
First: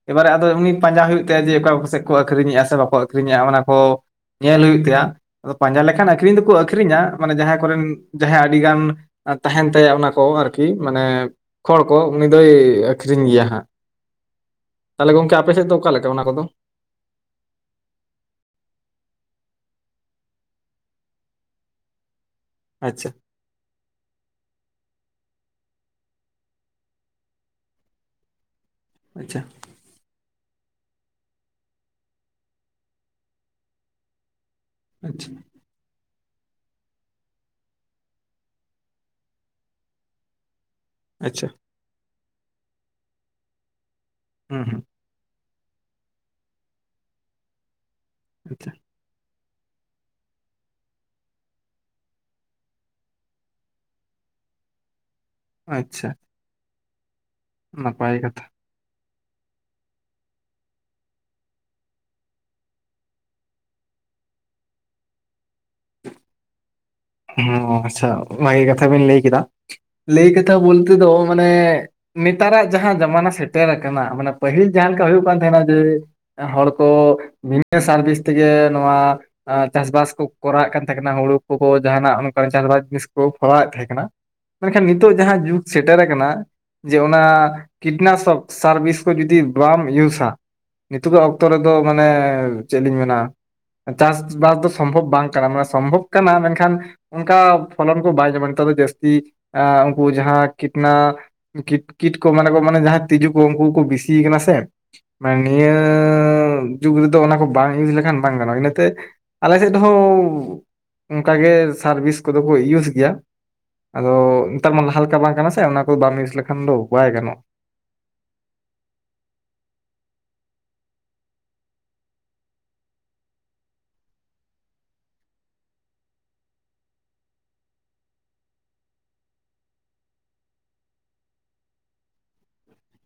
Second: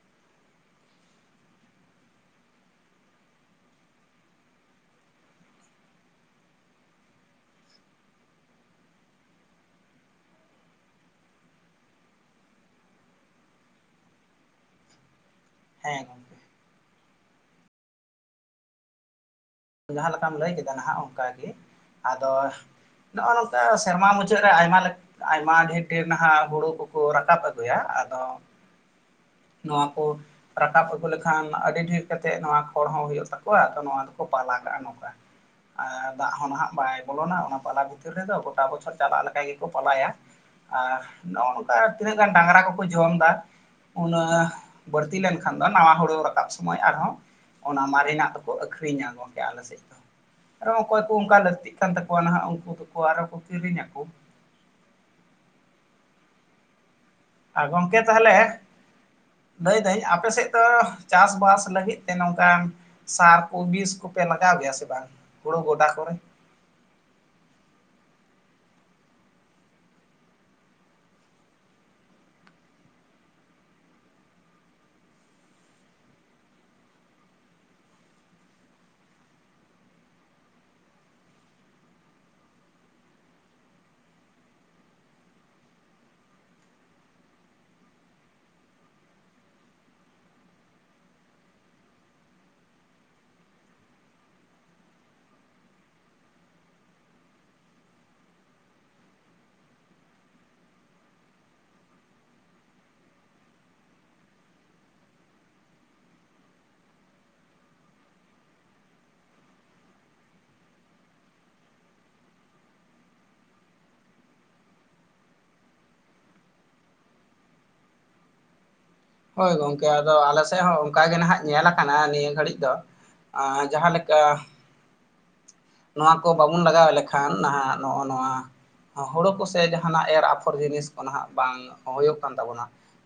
ᱮᱵᱟᱨᱮ ᱟᱫᱚ ᱩᱱᱤ ᱯᱟᱸᱡᱟ ᱦᱩᱭᱩᱜ ᱛᱟᱭᱟ ᱡᱮ ᱚᱠᱟ ᱠᱚᱥᱮᱫ ᱠᱚ ᱟᱹᱠᱷᱨᱤᱧᱮᱜᱼᱟ ᱥᱮ ᱵᱟᱠᱚ ᱟᱹᱠᱷᱨᱤᱧᱮᱜᱼᱟ ᱚᱱᱟ ᱠᱚᱼᱼ ᱧᱮᱞ ᱦᱩᱭᱩᱜ ᱛᱟᱭᱟ ᱯᱟᱸᱡᱟ ᱞᱮᱠᱟᱱ ᱟᱠᱷᱨᱤᱧ ᱫᱚᱠᱚ ᱟᱠᱷᱨᱤᱧᱟ ᱢᱟᱱᱮ ᱡᱟᱸᱦᱟᱸᱭ ᱠᱚᱨᱮᱱ ᱡᱟᱸᱦᱟᱸᱭ ᱟᱹᱰᱤᱜᱟᱱᱼᱼ ᱟᱸ ᱛᱟᱦᱮᱱ ᱛᱟᱭᱟ ᱚᱱᱟ ᱠᱚ ᱟᱨᱠᱤ ᱢᱟᱱᱮ ᱠᱷᱚᱲ ᱠᱚ ᱩᱱᱤ ᱫᱚᱭ ᱟᱹᱠᱷᱨᱤᱧ ᱜᱮᱭᱟ ᱦᱟᱸᱜ᱾ ᱛᱟᱦᱞᱮ ᱜᱚᱝᱠᱮ ᱟᱯᱮ ᱥᱮᱫ ᱫᱚ ᱚᱠᱟ ᱦᱮᱸ ᱞᱮᱠᱟ ᱚᱱᱟ ᱜᱚᱝᱠᱮ ᱠᱚᱫᱚ? ᱡᱟᱦᱟᱸ ᱞᱮᱠᱟᱢ ᱞᱟᱹᱭ ᱠᱮᱫᱟ ᱱᱟᱦᱟᱜ ᱚᱱᱠᱟ ᱜᱮ, ᱟᱫᱚᱼᱼ ᱟᱪᱪᱷᱟ᱾ ᱱᱚᱜᱼᱚ ᱱᱚᱝᱠᱟ ᱥᱮᱨᱢᱟ ᱢᱩᱪᱟᱹᱫ ᱨᱮ ᱟᱭᱢᱟ ᱞᱮᱠᱟᱼᱼ ᱟᱭᱢᱟ ᱰᱷᱮᱨ ᱰᱷᱮᱨ ᱱᱟᱦᱟᱜ ᱦᱩᱲᱩ ᱠᱚᱠᱚ ᱨᱟᱠᱟᱵ ᱟᱹᱜᱩᱭᱟ ᱟᱫᱚᱼᱼ ᱟᱪᱪᱷᱟ᱾ ᱱᱚᱣᱟ ᱠᱚ ᱨᱟᱠᱟᱵ ᱟᱹᱜᱩ ᱞᱮᱠᱷᱟᱱ ᱟᱹᱰᱤ ᱰᱷᱮᱨ ᱠᱟᱛᱮᱫ ᱱᱚᱣᱟ ᱠᱷᱚᱲ ᱦᱚᱸ ᱦᱩᱭᱩᱜ ᱛᱟᱠᱚᱣᱟ ᱟᱫᱚ ᱱᱚᱣᱟᱼᱼ ᱠᱚ ᱯᱟᱞᱟ ᱠᱟᱜᱼᱟ ᱱᱚᱝᱠᱟᱼᱼ ᱟᱪᱪᱷᱟ ᱟᱸ ᱫᱟᱜ ᱦᱚᱸ ᱱᱟᱦᱟᱜ ᱵᱟᱭ ᱵᱚᱞᱚᱱᱟ ᱚᱱᱟ ᱯᱟᱞᱟ ᱵᱷᱤᱛᱤᱨ ᱨᱮᱫᱚ ᱜᱚᱴᱟ ᱵᱚᱪᱷᱚᱨ ᱪᱟᱞᱟᱜ ᱞᱮᱠᱟ ᱜᱮᱠᱚ ᱯᱟᱞᱟᱭᱟ᱾ ᱟᱨ ᱟᱪᱪᱷᱟ ᱱᱚᱜᱼᱚ ᱱᱚᱝᱠᱟ ᱛᱤᱱᱟᱹᱜ ᱜᱟᱱ ᱰᱟᱝᱨᱟ ᱠᱚᱠᱚ ᱡᱚᱢ ᱫᱟᱼᱼ ᱩᱱᱟᱹ ᱦᱩᱸ ᱦᱩᱸ ᱵᱟᱹᱲᱛᱤ ᱞᱮᱱᱠᱷᱟᱱ ᱫᱚ ᱱᱟᱣᱟ ᱦᱳᱲᱳ ᱨᱟᱠᱟᱵ ᱥᱳᱢᱳᱭ ᱟᱨᱦᱚᱸ ᱚᱱᱟ ᱢᱟᱨᱮᱱᱟᱜᱼᱼ ᱠᱚ ᱟᱪᱪᱷᱟ ᱟᱠᱷᱨᱤᱧᱟᱠᱚ᱾ ᱟᱞᱮ ᱥᱮᱫ ᱫᱚ ᱟᱨᱚ ᱚᱠᱚᱭ ᱠᱚ ᱚᱱᱠᱟ ᱞᱟᱹᱠᱛᱤᱜ ᱠᱟᱱ ᱛᱟᱠᱚᱣᱟ ᱱᱟᱦᱟᱜ ᱩᱱᱠᱩ ᱫᱚᱠᱚ ᱟᱨᱚ ᱠᱚ ᱠᱤᱨᱤᱧᱟᱠᱚ᱾ ᱟᱪᱪᱷᱟ᱾ ᱟᱸ ᱜᱚᱢᱠᱮ ᱱᱟᱯᱟᱭ ᱛᱟᱦᱞᱮ ᱠᱟᱛᱷᱟ ᱞᱟᱹᱭ ᱫᱟᱹᱧ ᱟᱯᱮ ᱥᱮᱫ ᱫᱚ, ᱪᱟᱥᱼᱵᱟᱥ ᱞᱟᱹᱜᱤᱫ ᱛᱮ ᱱᱚᱝᱠᱟᱱ ᱥᱟᱨ ᱠᱚ ᱵᱤᱥ ᱠᱚᱯᱮ ᱞᱟᱜᱟᱣ ᱜᱮᱭᱟ ᱥᱮ ᱵᱟᱝ? ᱦᱳᱲᱳ ᱜᱚᱫᱟ ᱠᱚᱨᱮ᱾ ᱦᱮᱸ ᱦᱮᱸ ᱟᱪᱪᱷᱟ ᱵᱷᱟᱜᱮ ᱠᱟᱛᱷᱟ ᱵᱮᱱ ᱞᱟᱹᱭ ᱠᱮᱫᱟ, ᱞᱟᱹᱭ ᱠᱟᱛᱷᱟ ᱵᱚᱞᱛᱮ ᱫᱚ ᱢᱟᱱᱮ ᱱᱮᱛᱟᱨᱟᱜ ᱡᱟᱦᱟᱸ ᱡᱟᱢᱟᱱᱟ ᱥᱮᱴᱮᱨ ᱟᱠᱟᱱᱟ, ᱢᱟᱱᱮ ᱯᱟᱹᱦᱤᱞ ᱡᱟᱦᱟᱸ ᱞᱮᱠᱟ ᱦᱩᱭᱩᱜ ᱠᱟᱱ ᱛᱟᱦᱮᱸᱱᱟ ᱡᱮ ᱦᱚᱲ ᱠᱚ ᱵᱷᱤᱱᱟᱹ ᱥᱟᱨ ᱵᱤᱥ ᱛᱮᱜᱮ ᱱᱚᱣᱟ ᱟᱨ ᱪᱟᱥ ᱵᱟᱥ ᱠᱚ ᱠᱚᱨᱟᱣᱮᱜ ᱠᱟᱱ ᱛᱟᱦᱮᱸ ᱠᱟᱱᱟ ᱦᱩᱲᱩ ᱠᱚᱠᱚ ᱡᱟᱦᱟᱸᱱᱟᱜ ᱚᱱᱠᱟᱱ ᱪᱟᱥ ᱵᱟᱥ ᱡᱤᱱᱤᱥ ᱠᱚ ᱠᱚᱨᱟᱣᱮᱫ ᱛᱟᱦᱮᱸ ᱠᱟᱱᱟ᱾ ᱢᱮᱱᱠᱷᱟᱱ ᱱᱤᱛᱚᱜ ᱡᱟᱦᱟᱸ ᱡᱩᱜᱽ ᱥᱮᱴᱮᱨ ᱟᱠᱟᱱᱟ, ᱡᱮ ᱚᱱᱟ ᱠᱤᱴᱱᱟᱥᱚᱠ ᱥᱟᱨᱵᱤᱥ ᱠᱚ ᱡᱩᱫᱤ ᱵᱟᱢ ᱤᱭᱩᱥᱟ ᱱᱤᱛᱚᱜᱟᱜ ᱚᱠᱛᱚ ᱨᱮᱫᱚ ᱢᱟᱱᱮ ᱪᱮᱫ ᱞᱤᱧ ᱢᱮᱱᱟ? ᱪᱟᱥ ᱵᱟᱥ ᱫᱚ ᱥᱚᱢᱵᱷᱚᱵᱽ ᱵᱟᱝ ᱠᱟᱱᱟ, ᱢᱟᱱᱮ ᱥᱚᱢᱵᱷᱚᱵᱽ ᱠᱟᱱᱟ ᱢᱮᱱᱠᱷᱟᱱ, ᱚᱱᱠᱟ ᱯᱷᱚᱞᱚᱱ ᱠᱚ ᱵᱟᱭ ᱧᱟᱢᱟ ᱱᱮᱛᱟᱨ ᱫᱚ ᱡᱟᱹᱥᱛᱤ, ᱮᱸ ᱩᱱᱠᱩ ᱡᱟᱦᱟᱸ ᱠᱤᱴᱱᱟ ᱠᱤᱴ ᱠᱤᱴ ᱠᱚ ᱢᱟᱱᱮ ᱠᱚ ᱢᱟᱱᱮ ᱡᱟᱦᱟᱸ ᱛᱤᱡᱩ ᱠᱚ ᱩᱱᱠᱩ ᱠᱚ ᱵᱤᱥᱤ ᱟᱠᱟᱱᱟ ᱥᱮ᱾ ᱢᱟᱱᱮ ᱱᱤᱭᱟᱹᱻ ᱡᱩᱜᱽ ᱨᱮᱫᱚ ᱚᱱᱟ ᱠᱚ ᱵᱟᱝ ᱤᱭᱩᱡᱽ ᱞᱮᱠᱷᱟᱱ ᱵᱟᱝ ᱜᱟᱱᱚᱜᱼᱟ ᱤᱱᱟᱹ ᱛᱮ ᱟᱞᱮ ᱥᱮᱫ ᱫᱚᱦᱚᱸ ᱚᱱᱠᱟᱜᱮ ᱥᱟᱨᱵᱤᱥ ᱠᱚᱫᱚ ᱠᱚ ᱤᱭᱩᱡᱽ ᱜᱮᱭᱟ᱾ ᱟᱫᱚ ᱱᱮᱛᱟᱨ ᱢᱟ ᱞᱟᱦᱟ ᱞᱮᱠᱟ ᱵᱟᱝ ᱠᱟᱱᱟ ᱥᱮ, ᱚᱱᱟ ᱠᱚ ᱵᱟᱢ ᱤᱭᱩᱥ ᱞᱮᱠᱷᱟᱱ ᱫᱚ ᱵᱟᱭ ᱜᱟᱱᱚᱜ᱾ ᱦᱳᱭ ᱜᱚᱝᱠᱮ ᱟᱫᱚ ᱟᱞᱮ ᱥᱮᱫ ᱦᱚᱸ ᱚᱱᱠᱟ ᱜᱮ ᱱᱟᱦᱟᱜ ᱧᱮᱞ ᱟᱠᱟᱱᱟ ᱱᱤᱭᱟᱹ ᱜᱷᱟᱹᱲᱤᱡᱽ ᱫᱚ᱾ ᱟᱸ ᱡᱟᱦᱟᱸ ᱞᱮᱠᱟ ᱱᱚᱣᱟ ᱠᱚ ᱵᱟᱵᱚᱱ ᱞᱟᱜᱟᱣ ᱞᱮᱠᱷᱟᱱ ᱱᱟᱦᱟᱜ ᱱᱚᱸᱜᱼᱚ ᱱᱚᱣᱟ᱾ ᱦᱳᱲᱳ ᱠᱚᱥᱮ ᱡᱟᱦᱟᱱᱟᱜ ᱮᱨ ᱟᱯᱷᱚᱨ ᱡᱤᱱᱤᱥ ᱠᱚ ᱱᱟᱦᱟᱜ ᱵᱟᱝ ᱦᱳᱭᱳᱜ ᱠᱟᱱ ᱛᱟᱵᱚᱱᱟ,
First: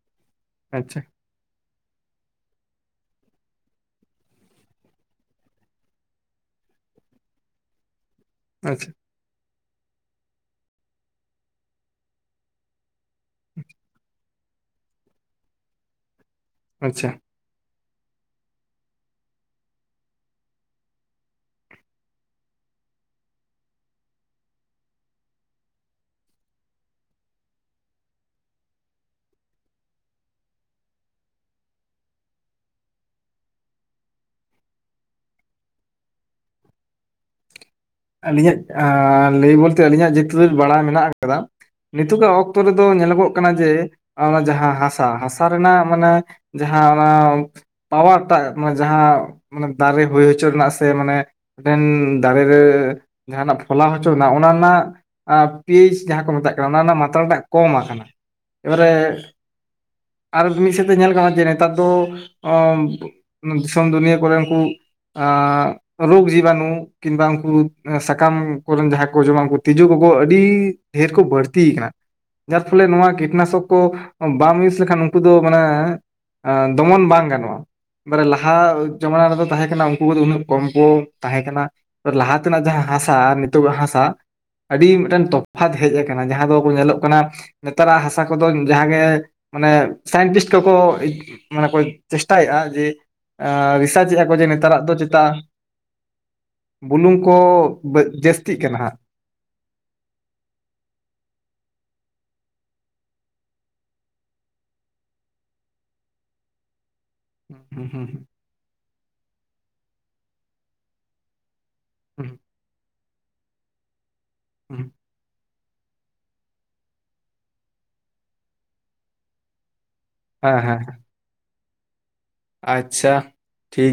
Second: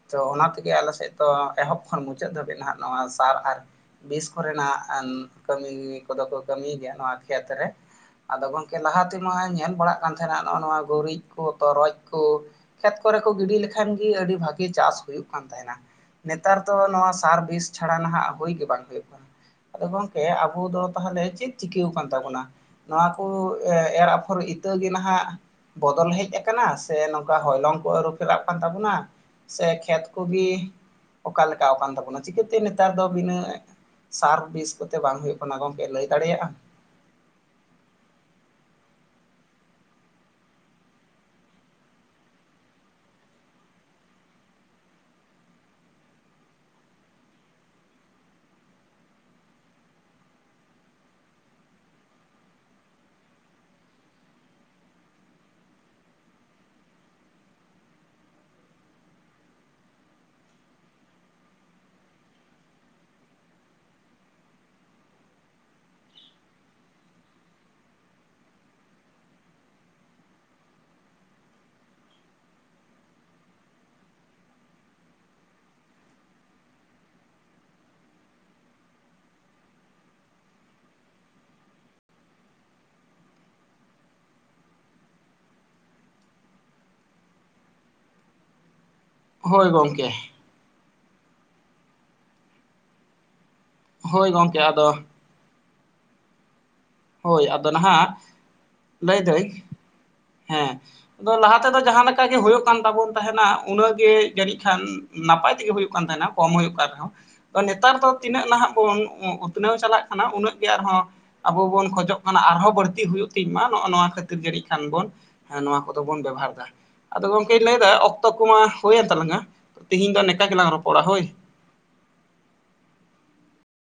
ᱛᱚ ᱚᱱᱟ ᱟᱞᱮ ᱟᱪᱪᱷᱟ ᱥᱮᱫ ᱫᱚ ᱮᱦᱚᱵᱽ ᱠᱷᱚᱱ ᱢᱩᱪᱟᱹᱫ ᱫᱷᱟᱵᱤᱡᱽ ᱱᱟᱦᱟᱜ ᱱᱚᱣᱟ ᱥᱟᱨ ᱟᱨ, ᱵᱤᱥ ᱠᱚᱨᱮᱱᱟᱜ ᱮᱢ ᱠᱟᱹᱢᱤ ᱠᱚᱫᱚ ᱠᱚ ᱠᱟᱹᱢᱤᱭ ᱜᱮᱭᱟ ᱱᱚᱣᱟ ᱠᱷᱮᱛ ᱨᱮ᱾ ᱟᱫᱚ ᱜᱚᱝᱠᱮ ᱟᱪᱪᱷᱟ ᱞᱟᱦᱟ ᱛᱮᱢᱟᱧ ᱧᱮᱞ ᱵᱟᱲᱟᱜ ᱠᱟᱱ ᱛᱟᱦᱮᱱᱟ ᱱᱚᱜᱼᱚ ᱱᱚᱣᱟ ᱜᱳᱨᱤᱡᱽ ᱠᱚ, ᱛᱚᱨᱚᱡ ᱠᱳ᱾ ᱠᱷᱮᱛ ᱠᱚᱨᱮ ᱠᱚ ᱜᱤᱰᱤ ᱞᱮᱠᱷᱟᱱ ᱜᱮ ᱟᱹᱰᱤ ᱵᱷᱟᱜᱮ ᱪᱟᱥ ᱦᱩᱭᱩᱜ ᱠᱟᱱ ᱛᱟᱦᱮᱸᱱᱟ᱾ ᱱᱮᱛᱟᱨ ᱫᱚ ᱟᱪᱪᱷᱟ ᱱᱚᱣᱟ ᱥᱟᱨ ᱵᱤᱥ ᱪᱷᱟᱲᱟ ᱱᱟᱦᱟᱜ ᱦᱩᱭ ᱜᱮ ᱵᱟᱝ ᱦᱩᱭᱩᱜ ᱠᱟᱱᱟ᱾ ᱟᱫᱚ ᱜᱚᱝᱠᱮ ᱟᱵᱚ ᱫᱚ ᱛᱟᱦᱞᱮ ᱪᱮᱫ ᱪᱤᱠᱟᱹᱣ ᱟᱠᱟᱱ ᱛᱟᱵᱚᱱᱟ? ᱱᱚᱣᱟ ᱠᱚ ᱮᱨ ᱮᱨ ᱟᱯᱷᱚᱨ ᱤᱛᱟᱹ ᱜᱮ ᱱᱟᱦᱟᱜ ᱵᱚᱫᱚᱞ ᱦᱮᱡᱽ ᱟᱠᱟᱱᱟ ᱥᱮ ᱱᱚᱝᱠᱟ ᱦᱚᱭᱞᱚᱝ ᱠᱚ ᱟᱹᱨᱩᱯᱷᱮᱨᱟᱜ ᱠᱟᱱ ᱛᱟᱵᱚᱱᱟ? ᱥᱮ ᱠᱷᱮᱛ ᱠᱚᱜᱮ, ᱚᱠᱟᱞᱮᱠᱟᱣ ᱟᱠᱟᱱ ᱛᱟᱵᱳᱱᱟ ᱪᱤᱠᱟᱹᱛᱮ ᱱᱮᱛᱟᱨ ᱫᱚ ᱵᱷᱤᱱᱟᱹ ᱥᱟᱨ ᱵᱤᱥ ᱠᱚᱛᱮ ᱵᱟᱝ ᱦᱩᱭᱩᱜ ᱠᱟᱱᱟ ᱜᱚᱢᱠᱮ ᱞᱟᱹᱭ ᱫᱟᱲᱮᱭᱟᱜᱼᱟᱢ? ᱟᱹᱞᱤᱧᱟᱜ ᱟᱻ ᱞᱟᱹᱭ ᱵᱚᱞᱛᱮ ᱟᱹᱞᱤᱧᱟᱜ ᱡᱮᱴᱨᱩᱛ ᱵᱟᱲᱟᱭ ᱢᱮᱱᱟᱜ ᱟᱠᱟᱫᱟ᱾ ᱱᱤᱛᱚᱜᱟᱜ ᱚᱠᱛᱚ ᱨᱮᱫᱚ ᱧᱮᱞᱚᱜᱚᱜ ᱠᱟᱱᱟ ᱡᱮ, ᱚᱱᱟ ᱡᱟᱦᱟᱸ ᱦᱟᱸᱥᱟ ᱦᱟᱸᱥᱟ ᱨᱮᱱᱟᱜ ᱢᱟᱱᱮ ᱡᱟᱦᱟᱸ ᱚᱱᱟ ᱯᱟᱣᱟᱨ ᱴᱟᱜ ᱢᱟᱱᱮ ᱡᱟᱦᱟᱸ ᱢᱟᱱᱮ ᱫᱟᱨᱮ ᱦᱳᱭ ᱦᱚᱪᱚ ᱨᱮᱱᱟᱜ ᱥᱮ ᱢᱟᱱᱮ ᱢᱤᱫᱴᱮᱱ ᱫᱟᱨᱮ ᱨᱮ, ᱡᱟᱦᱟᱸᱱᱟᱜ ᱯᱷᱚᱞᱟᱣ ᱦᱚᱪᱚ ᱨᱮᱱᱟ ᱚᱱᱟ ᱨᱮᱱᱟᱜ ᱟ ᱯᱤᱭᱤᱪ ᱡᱟᱦᱟᱸ ᱠᱚ ᱢᱮᱛᱟᱜ ᱠᱟᱱᱟ ᱚᱱᱟ ᱨᱮᱱᱟᱜ ᱢᱟᱛᱨᱟᱴᱟᱜ ᱠᱚᱢ ᱟᱠᱟᱱᱟ᱾ ᱮᱵᱟᱨᱮ ᱟᱨ ᱢᱤᱫ ᱥᱮᱫ ᱛᱮ ᱧᱮᱞ ᱜᱟᱱᱚᱜ-ᱟ ᱡᱮ ᱱᱮᱛᱟᱨ ᱫᱚ, ᱚᱻ ᱫᱤᱥᱚᱢ ᱫᱩᱱᱤᱭᱟᱹ ᱠᱚᱨᱮ ᱩᱱᱠᱩ ᱟᱻ ᱨᱳᱜᱽ ᱡᱤᱵᱟᱱᱩ ᱠᱤᱱᱵᱟ ᱩᱱᱠᱩ᱾ ᱥᱟᱠᱟᱢ ᱠᱚᱨᱮᱱ ᱡᱟᱦᱟᱸᱭ ᱠᱚ ᱡᱚᱢᱟ ᱩᱱᱠᱩ ᱛᱤᱡᱩ ᱠᱚᱠᱚ ᱟᱹᱰᱤ ᱰᱷᱮᱨ ᱠᱚ ᱵᱟᱹᱲᱛᱤᱭ ᱟᱠᱟᱱᱟ᱾ ᱡᱟᱨ ᱯᱷᱚᱞᱮ ᱱᱚᱣᱟ ᱠᱤᱴᱱᱟᱥᱚᱠ ᱠᱚ, ᱵᱟᱢ ᱤᱭᱩᱡᱽ ᱞᱮᱠᱷᱟᱱ ᱩᱱᱠᱩ ᱫᱚ ᱢᱟᱱᱮ ᱮ ᱫᱚᱢᱚᱱ ᱵᱟᱝ ᱜᱟᱱᱚᱜᱼᱟ, ᱢᱟᱱᱮ ᱞᱟᱦᱟ ᱡᱚᱢᱟᱱᱟ ᱨᱮᱫᱚ ᱛᱟᱦᱮᱸ ᱠᱟᱱᱟ ᱩᱱᱠᱩ ᱠᱚᱫᱚ ᱩᱱᱟᱹᱜ ᱠᱚᱢ ᱠᱚ, ᱛᱟᱦᱮᱸ ᱠᱟᱱᱟ ᱞᱟᱦᱟ ᱛᱮᱱᱟᱜ ᱡᱟᱦᱟᱸ ᱦᱟᱸᱥᱟ ᱱᱤᱛᱩᱜᱟ ᱦᱟᱸᱥᱟ, ᱟᱹᱰᱤ ᱢᱤᱫᱴᱮᱱ ᱛᱚᱯᱷᱟᱛ ᱦᱮᱡᱽ ᱟᱠᱟᱱᱟ ᱡᱟᱦᱟᱸ ᱫᱚ ᱧᱮᱞᱚᱜ ᱠᱟᱱᱟ, ᱱᱮᱛᱟᱨᱟᱜ ᱦᱟᱸᱥᱟ ᱠᱚᱫᱚ ᱡᱟᱦᱟᱸᱜᱮ ᱦᱳᱭ ᱢᱟᱱᱮ ᱜᱚᱢᱠᱮ ᱥᱟᱭᱮᱱᱴᱤᱥᱴ ᱠᱚᱠᱚ ᱢᱟᱱᱮ ᱠᱚ ᱪᱮᱥᱴᱟᱭᱮᱟ ᱡᱮ ᱦᱳᱭ ᱮᱻ [unintelligible] ᱜᱚᱢᱠᱮ ᱱᱮᱛᱟᱨᱟᱜ ᱟᱫᱚ ᱫᱚ ᱪᱮᱛᱟ, ᱵᱩᱞᱩᱝ ᱠᱚ ᱵᱟᱹ ᱡᱟᱹᱥᱛᱤᱜ ᱠᱟᱱᱟ ᱦᱟᱸᱜ ᱞᱟᱹᱭ ᱫᱟᱹᱭ ᱦᱮᱸ ᱟᱫᱚ ᱞᱟᱦᱟ ᱛᱮᱫᱚ ᱡᱟᱦᱟᱸ ᱞᱮᱠᱟ ᱜᱮ ᱦᱩᱭᱩᱜ ᱠᱟᱱ ᱛᱟᱵᱚᱱ ᱛᱟᱦᱮᱱᱟ ᱩᱱᱟᱹᱜ ᱜᱮ ᱡᱟᱹᱱᱤᱡ ᱠᱷᱟᱱ ᱱᱟᱯᱟᱭ ᱛᱮᱜᱮ ᱦᱩᱭᱩᱜ ᱠᱟᱱ ᱛᱟᱦᱮᱱᱟ ᱠᱚᱢ ᱦᱩᱭᱩᱜ ᱠᱟᱱ ᱨᱮᱦᱚᱸ ᱱᱮᱛᱟᱨ ᱦᱮᱸ ᱫᱚ ᱛᱤᱱᱟᱹᱜ ᱱᱟᱦᱟᱜ ᱵᱚᱱ ᱩᱸ ᱩᱛᱱᱟᱹᱣ ᱪᱟᱞᱟᱜ ᱠᱟᱱᱟ ᱩᱱᱟᱹᱜ ᱜᱮ ᱟᱨᱦᱚᱸ ᱟᱵᱚ ᱵᱚᱱ ᱠᱷᱚᱡᱚᱜ ᱠᱟᱱᱟ ᱟᱨᱦᱚᱸ ᱵᱟᱹᱲᱛᱤ ᱦᱩᱭᱩᱜ ᱛᱤᱧ ᱢᱟ ᱱᱚᱜᱼ ᱱᱚᱣᱟ ᱠᱷᱟᱹᱛᱤᱨ ᱡᱟᱹᱱᱤᱡ ᱠᱷᱟᱱ ᱵᱚᱱ ᱦᱮᱸ ᱱᱚᱣᱟ ᱠᱚᱫᱚ ᱵᱚᱱ ᱵᱮᱵᱚᱦᱟᱨ ᱫᱟ ᱟᱫᱚ ᱜᱚᱝᱠᱮᱧ ᱞᱟᱹᱭᱫᱟ ᱚᱠᱛᱚ ᱠᱚᱢᱟ ᱦᱩᱭᱮᱱ ᱛᱟᱞᱟᱝᱟ᱾ ᱛᱮᱦᱤᱧ ᱫᱚ ᱱᱮᱠᱟ ᱦᱮᱸ ᱜᱮᱞᱟᱝ ᱦᱮᱸ ᱨᱚᱯᱚᱲᱟ ᱦᱳᱭ᱾ ᱟᱪᱪᱷᱟ᱾ ᱴᱷᱤᱠ